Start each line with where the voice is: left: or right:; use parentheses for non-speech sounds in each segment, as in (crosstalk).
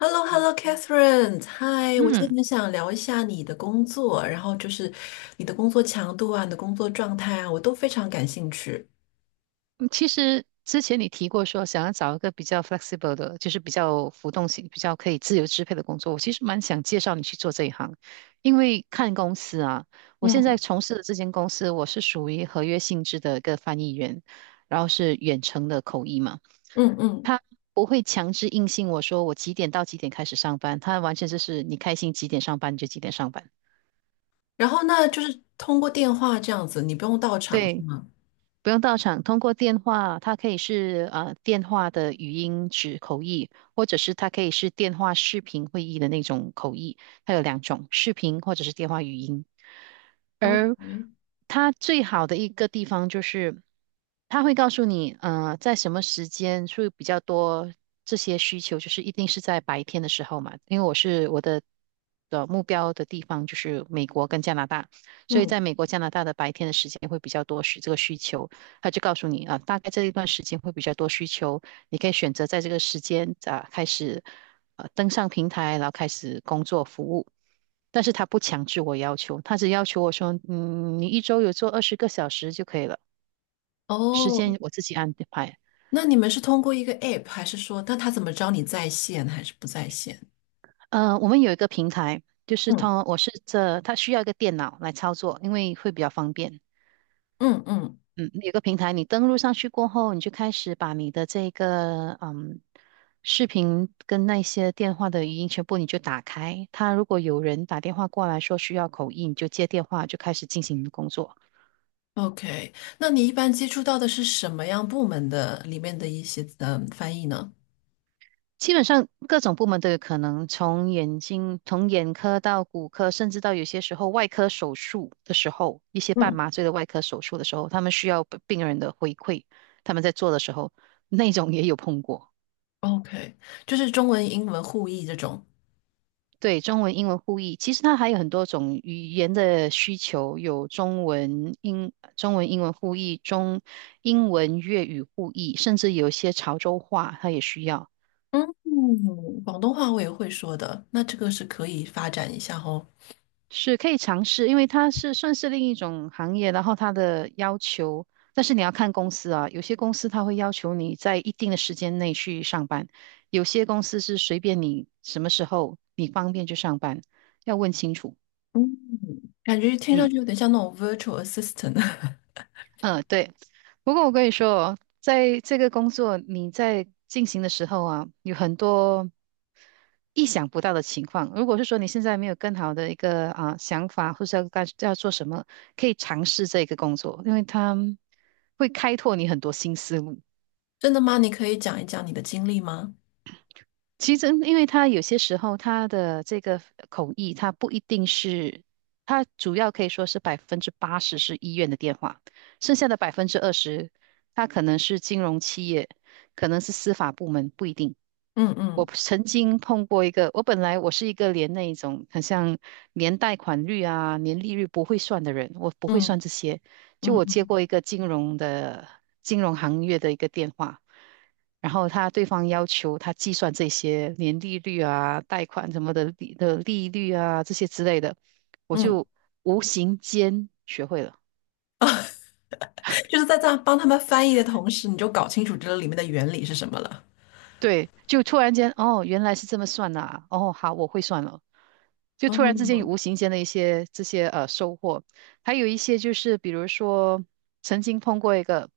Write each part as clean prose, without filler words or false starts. left: h e l l o h e l
right: 嗯，
left: l o c a t h e r i n e 嗨，我今天
right: 嗯
left: 很想聊一下你的工作，然后就是你的工作强度啊，你的工作状态啊，我都非常感兴趣。
right: 其实之前你提过说想要找一个比较 flexible 的，就是比较浮动性、比较可以自由支配的工作。我其实蛮想介绍你去做这一行，因为看公司啊，我现在
left: 嗯
right: 从事的这间公司，我是属于合约性质的一个翻译员，然后是远程的口译嘛。
left: 嗯嗯
right: 他不会强制硬性我说我几点到几点开始上班，他完全就是你开心几点上班你就几点上班。
left: 然后那就是通过电话这样子，你不用到场是
right: 对，
left: 吗
right: 不用到场，通过电话，它可以是电话的语音指口译，或者是它可以是电话视频会议的那种口译，它有两种，视频或者是电话语音。而
left: ？OK，
right: 它最好的一个地方就是，它会告诉你，在什么时间会比较多这些需求，就是一定是在白天的时候嘛，因为我的目标的地方就是美国跟加拿大。所以
left: 嗯，
right: 在美国、加拿大的白天的时间会比较多这个需求，他就告诉你啊，大概这一段时间会比较多需求，你可以选择在这个时间啊开始登上平台，然后开始工作服务。但是他不强制我要求，他只要求我说，嗯，你一周有做20个小时就可以了，时
left: 哦，
right: 间我自己安排。
left: 那你们是通过一个 App，还是说，那他怎么知道你在线还是不在线？
right: 我们有一个平台，就是
left: 嗯
right: 他我是这，他需要一个电脑来操作，因为会比较方便。
left: 嗯嗯，
right: 嗯，有个平台，你登录上去过后，你就开始把你的这个视频跟那些电话的语音全部你就打开。他如果有人打电话过来说需要口译，你就接电话，就开始进行你的工作。
left: ？OK，那你一般接触到的是什么样部门的里面的一些翻译呢？
right: 基本上各种部门都有可能，从眼睛、从眼科到骨科，甚至到有些时候外科手术的时候，一些半
left: 嗯。
right: 麻醉的外科手术的时候，他们需要病人的回馈，他们在做的时候，那种也有碰过。
left: OK，就是中文、英文互译这种。
right: 对，中文、英文互译，其实它还有很多种语言的需求，有中文、英文互译，中英文、粤语互译，甚至有一些潮州话，它也需要，
left: 嗯，广东话我也会说的，那这个是可以发展一下哦。
right: 是可以尝试，因为它是算是另一种行业，然后它的要求，但是你要看公司啊，有些公司它会要求你在一定的时间内去上班，有些公司是随便你什么时候你方便就上班，要问清楚。
left: 嗯，感觉听上
right: 嗯。
left: 去有点像那种 virtual assistant。(laughs)
right: 嗯，对。不过我跟你说哦，在这个工作你在进行的时候啊，有很多意想不到的情况。如果是说你现在没有更好的一个啊想法，或是要做什么，可以尝试这个工作，因为它会开拓你很多新思路。
left: 真的吗？你可以讲一讲你的经历吗？
right: 其实，因为他有些时候他的这个口译，他不一定是，他主要可以说是80%是医院的电话，剩下的20%，它可能是金融企业，可能是司法部门，不一定。
left: 嗯
right: 我
left: 嗯
right: 曾经碰过一个，我本来我是一个连那一种很像连贷款率啊、年利率不会算的人，我不会
left: 嗯
right: 算这些。就
left: 嗯
right: 我接
left: 嗯
right: 过一个金融行业的一个电话，然后他对方要求他计算这些年利率啊、贷款什么的利率啊这些之类的，我
left: 嗯，
right: 就无形间学会了。
left: 就是在这样帮他们翻译的同时，你就搞清楚这个里面的原理是什么了。
right: 对，就突然间哦，原来是这么算的啊哦，好，我会算了。就突然之间有
left: 哦
right: 无形间的一些这些收获，还有一些就是比如说曾经碰过一个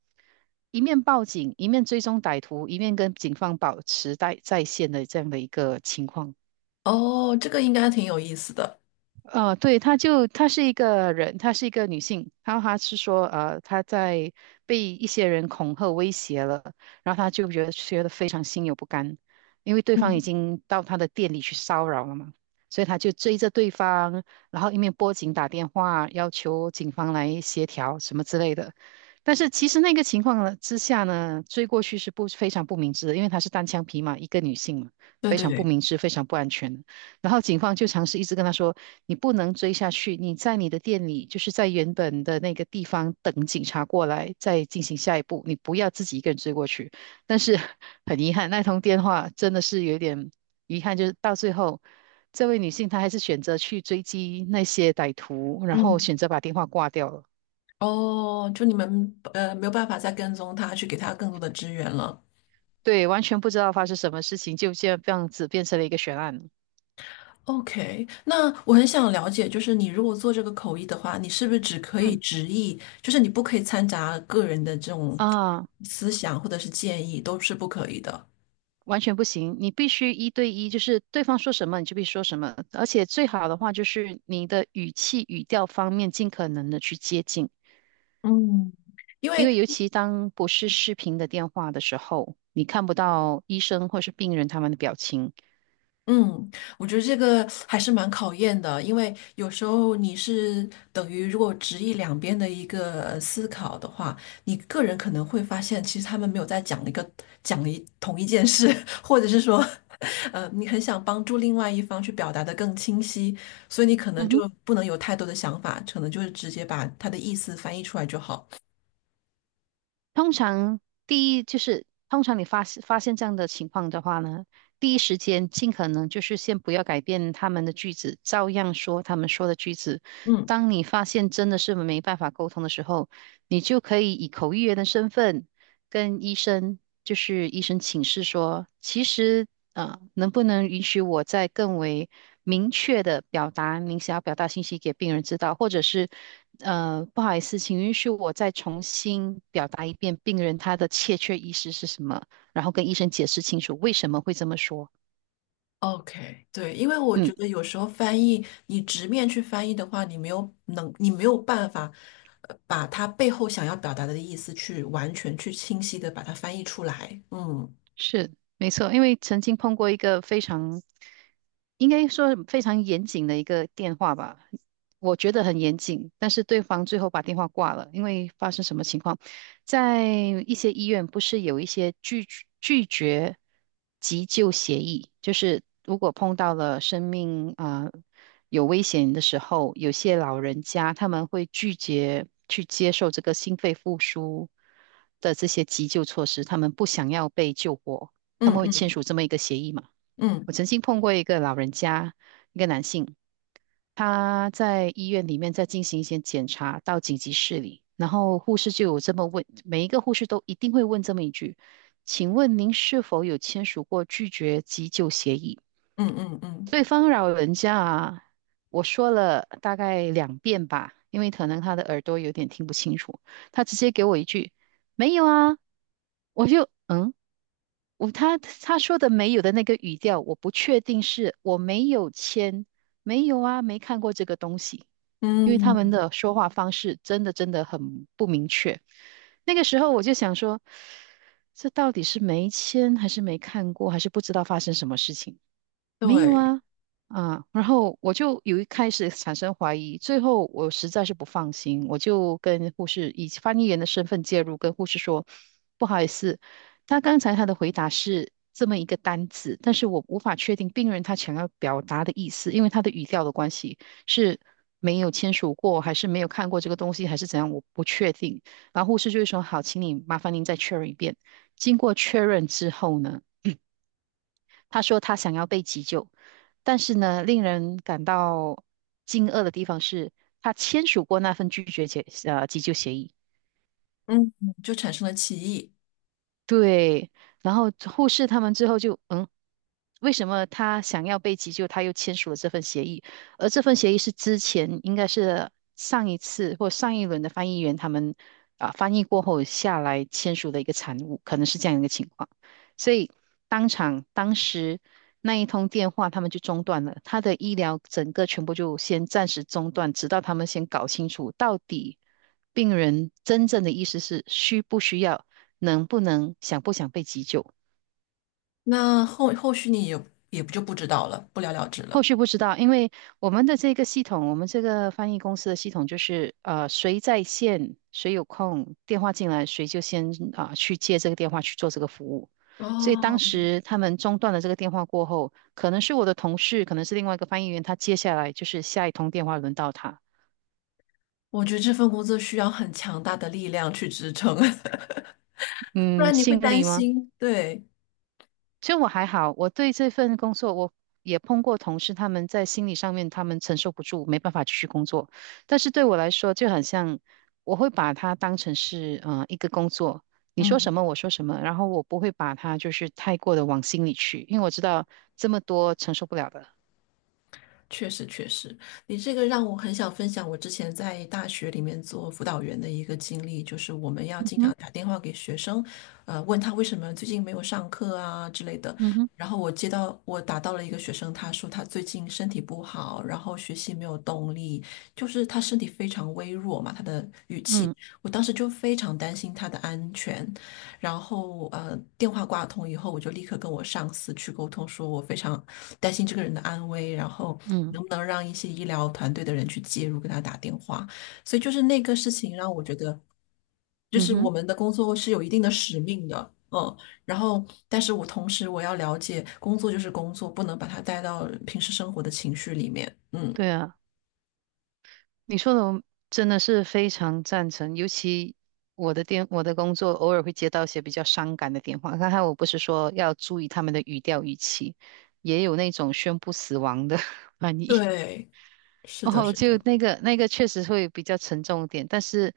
right: 一面报警，一面追踪歹徒，一面跟警方保持在线的这样的一个情况。
left: 哦，这个应该挺有意思的。
right: 对，她是一个人，她是一个女性，然后她是说，她在被一些人恐吓威胁了，然后她就觉得非常心有不甘，因为对方已
left: 嗯，
right: 经到她的店里去骚扰了嘛，所以她就追着对方，然后一面拨警打电话要求警方来协调什么之类的，但是其实那个情况呢之下呢，追过去是不非常不明智的，因为她是单枪匹马一个女性嘛，
left: 对
right: 非
left: 对
right: 常不
left: 对，
right: 明智，非常不安全的。然后警方就尝试一直跟他说：“你不能追下去，你在你的店里，就是在原本的那个地方等警察过来，再进行下一步。你不要自己一个人追过去。”但是很遗憾，那通电话真的是有点遗憾，就是到最后，这位女性她还是选择去追击那些歹徒，然后
left: 嗯，
right: 选择把电话挂掉了。
left: 哦，就你们没有办法再跟踪他，去给他更多的支援了。
right: 对，完全不知道发生什么事情，就这样子变成了一个悬案。
left: OK，那我很想了解，就是你如果做这个口译的话，你是不是只可以
right: 嗯
left: 直译？就是你不可以掺杂个人的这种
right: 啊。
left: 思想或者是建议，都是不可以的。
right: 完全不行，你必须一对一，就是对方说什么你就必须说什么，而且最好的话就是你的语气、语调方面尽可能的去接近，
left: 嗯，因
right: 因
left: 为
right: 为尤其当不是视频的电话的时候，你看不到医生或是病人他们的表情。
left: 嗯，我觉得这个还是蛮考验的，因为有时候你是等于如果直译两边的一个思考的话，你个人可能会发现，其实他们没有在讲一个讲一同一件事，(laughs) 或者是说，你很想帮助另外一方去表达的更清晰，所以你可能
right: 嗯哼。
left: 就不能有太多的想法，可能就是直接把他的意思翻译出来就好。
right: 通常第一就是，通常你发现这样的情况的话呢，第一时间尽可能就是先不要改变他们的句子，照样说他们说的句子。
left: 嗯。
right: 当你发现真的是没办法沟通的时候，你就可以以口译员的身份跟医生，就是医生请示说，其实能不能允许我再更为明确的表达您想要表达信息给病人知道，或者是不好意思，请允许我再重新表达一遍病人他的欠缺意识是什么，然后跟医生解释清楚为什么会这么说。
left: OK，对，因为我
right: 嗯。
left: 觉得有时候翻译，你直面去翻译的话，你没有能，你没有办法，把它背后想要表达的意思去完全去清晰的把它翻译出来。嗯
right: 是，没错，因为曾经碰过一个非常，应该说非常严谨的一个电话吧，我觉得很严谨，但是对方最后把电话挂了，因为发生什么情况，在一些医院不是有一些拒绝急救协议，就是如果碰到了生命啊。有危险的时候，有些老人家他们会拒绝去接受这个心肺复苏的这些急救措施，他们不想要被救活，他
left: 嗯
right: 们会签
left: 嗯
right: 署这么一个协议嘛？
left: 嗯
right: 我曾经碰过一个老人家，一个男性，他在医院里面在进行一些检查，到紧急室里，然后护士就有这么问，每一个护士都一定会问这么一句：“请问您是否有签署过拒绝急救协议？”
left: 嗯嗯嗯
right: 对方老人家啊，我说了大概2遍吧，因为可能他的耳朵有点听不清楚，他直接给我一句“没有啊”，我就嗯，我他说的“没有”的那个语调，我不确定是我没有签，没有啊，没看过这个东西，
left: 嗯，
right: 因为他们
left: 嗯
right: 的说话方式真的很不明确。那个时候我就想说，这到底是没签还是没看过，还是不知道发生什么事情？没有
left: 对，
right: 啊，然后我就有一开始产生怀疑，最后我实在是不放心，我就跟护士以翻译员的身份介入，跟护士说，不好意思，他刚才他的回答是这么一个单字，但是我无法确定病人他想要表达的意思，因为他的语调的关系是没有签署过，还是没有看过这个东西，还是怎样，我不确定。然后护士就会说，好，请你麻烦您再确认一遍。经过确认之后呢？他说他想要被急救，但是呢，令人感到惊愕的地方是，他签署过那份拒绝急救协议。
left: 嗯，就产生了歧义。
right: 对，然后护士他们之后就为什么他想要被急救，他又签署了这份协议，而这份协议是之前应该是上一次或上一轮的翻译员他们啊翻译过后下来签署的一个产物，可能是这样一个情况。所以当场当时那一通电话他们就中断了，他的医疗整个全部就先暂时中断，直到他们先搞清楚到底病人真正的意思是需不需要，能不能想不想被急救。
left: 那后续你也不就不知道了，不了了之
right: 后
left: 了。
right: 续不知道，因为我们的这个系统，我们这个翻译公司的系统就是，谁在线，谁有空，电话进来，谁就先啊、去接这个电话去做这个服务。
left: 哦，
right: 所以当时他们中断了这个电话过后，可能是我的同事，可能是另外一个翻译员，他接下来就是下一通电话轮到他。
left: 我觉得这份工作需要很强大的力量去支撑，(laughs) 不
right: 嗯，
left: 然你会
right: 心
left: 担
right: 理吗？
left: 心。对，
right: 其实我还好，我对这份工作，我也碰过同事，他们在心理上面他们承受不住，没办法继续工作。但是对我来说，就很像，我会把它当成是一个工作，你说
left: 嗯。
right: 什么我说什么，然后我不会把它就是太过的往心里去，因为我知道这么多承受不了的。
left: 确实，确实，你这个让我很想分享我之前在大学里面做辅导员的一个经历，就是我们要
right: 嗯
left: 经常
right: 哼，
left: 打电话给学生，问他为什么最近没有上课啊之类的。
right: 嗯哼，
left: 然后我打到了一个学生，他说他最近身体不好，然后学习没有动力，就是他身体非常微弱嘛，他的语气，
right: 嗯
left: 我当时就非常担心他的安全，然后电话挂通以后，我就立刻跟我上司去沟通，说我非常担心这个人的安危，然后能
right: 嗯
left: 不能让一些医疗团队的人去介入，给他打电话。所以就是那个事情让我觉得，就
right: 嗯
left: 是我
right: 哼，
left: 们的工作是有一定的使命的，嗯。然后，但是我同时我要了解，工作就是工作，不能把它带到平时生活的情绪里面，嗯，
right: 对啊。你说的我真的是非常赞成，尤其我的工作偶尔会接到一些比较伤感的电话。刚才我不是说要注意他们的语调语气，也有那种宣布死亡的 (laughs) 翻译，
left: 对，是的，
right: 哦，
left: 是
right: 就
left: 的。
right: 那个确实会比较沉重一点。但是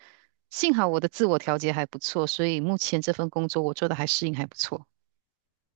right: 幸好我的自我调节还不错，所以目前这份工作我做的还适应还不错。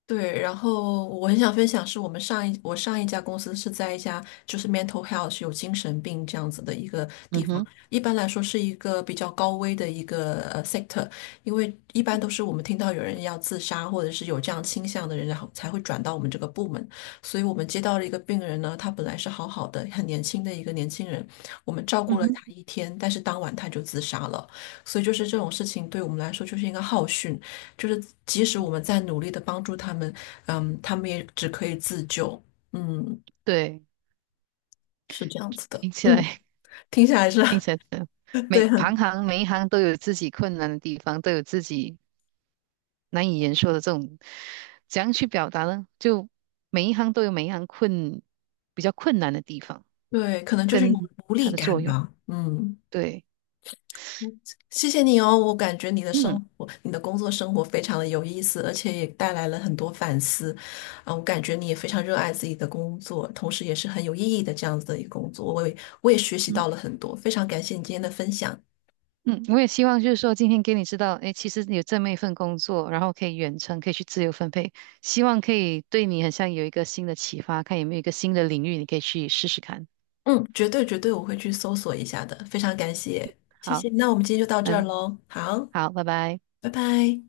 left: 对，然后我很想分享是我们我上一家公司是在一家就是 mental health 有精神病这样子的一个
right: 嗯
left: 地方，
right: 哼，
left: 一般来说是一个比较高危的一个sector，因为一般都是我们听到有人要自杀或者是有这样倾向的人，然后才会转到我们这个部门，所以我们接到了一个病人呢，他本来是好好的，很年轻的一个年轻人，我们照顾
right: 嗯
left: 了
right: 哼，
left: 他一天，但是当晚他就自杀了。所以就是这种事情对我们来说就是一个浩训，就是即使我们在努力的帮助他们，嗯，他们也只可以自救，嗯，
right: 对，
left: 是这样子的，
right: 听起
left: 嗯，
right: 来
left: 听起来是
right: (laughs) 听起来真的
left: (laughs)，对，很
right: 每一行都有自己困难的地方，都有自己难以言说的这种，怎样去表达呢？就每一行都有每一行比较困难的地方，
left: 对，可能就是一种无
right: 它
left: 力
right: 的作
left: 感
right: 用。
left: 吧，嗯，
right: 对，
left: 谢谢你哦，我感觉你的生
right: 嗯
left: 活，你的工作生活非常的有意思，而且也带来了很多反思，啊，我感觉你也非常热爱自己的工作，同时也是很有意义的这样子的一个工作，我也学习
right: 嗯
left: 到了很多，非常感谢你今天的分享。
right: 嗯，我也希望就是说今天给你知道，哎，其实有这么一份工作，然后可以远程，可以去自由分配，希望可以对你很像有一个新的启发，看有没有一个新的领域你可以去试试看。
left: 嗯，绝对绝对我会去搜索一下的，非常感谢，谢
right: 好，
left: 谢。那我们今天就到这儿
right: 嗯，
left: 喽，好，
right: 好，拜拜。
left: 拜拜。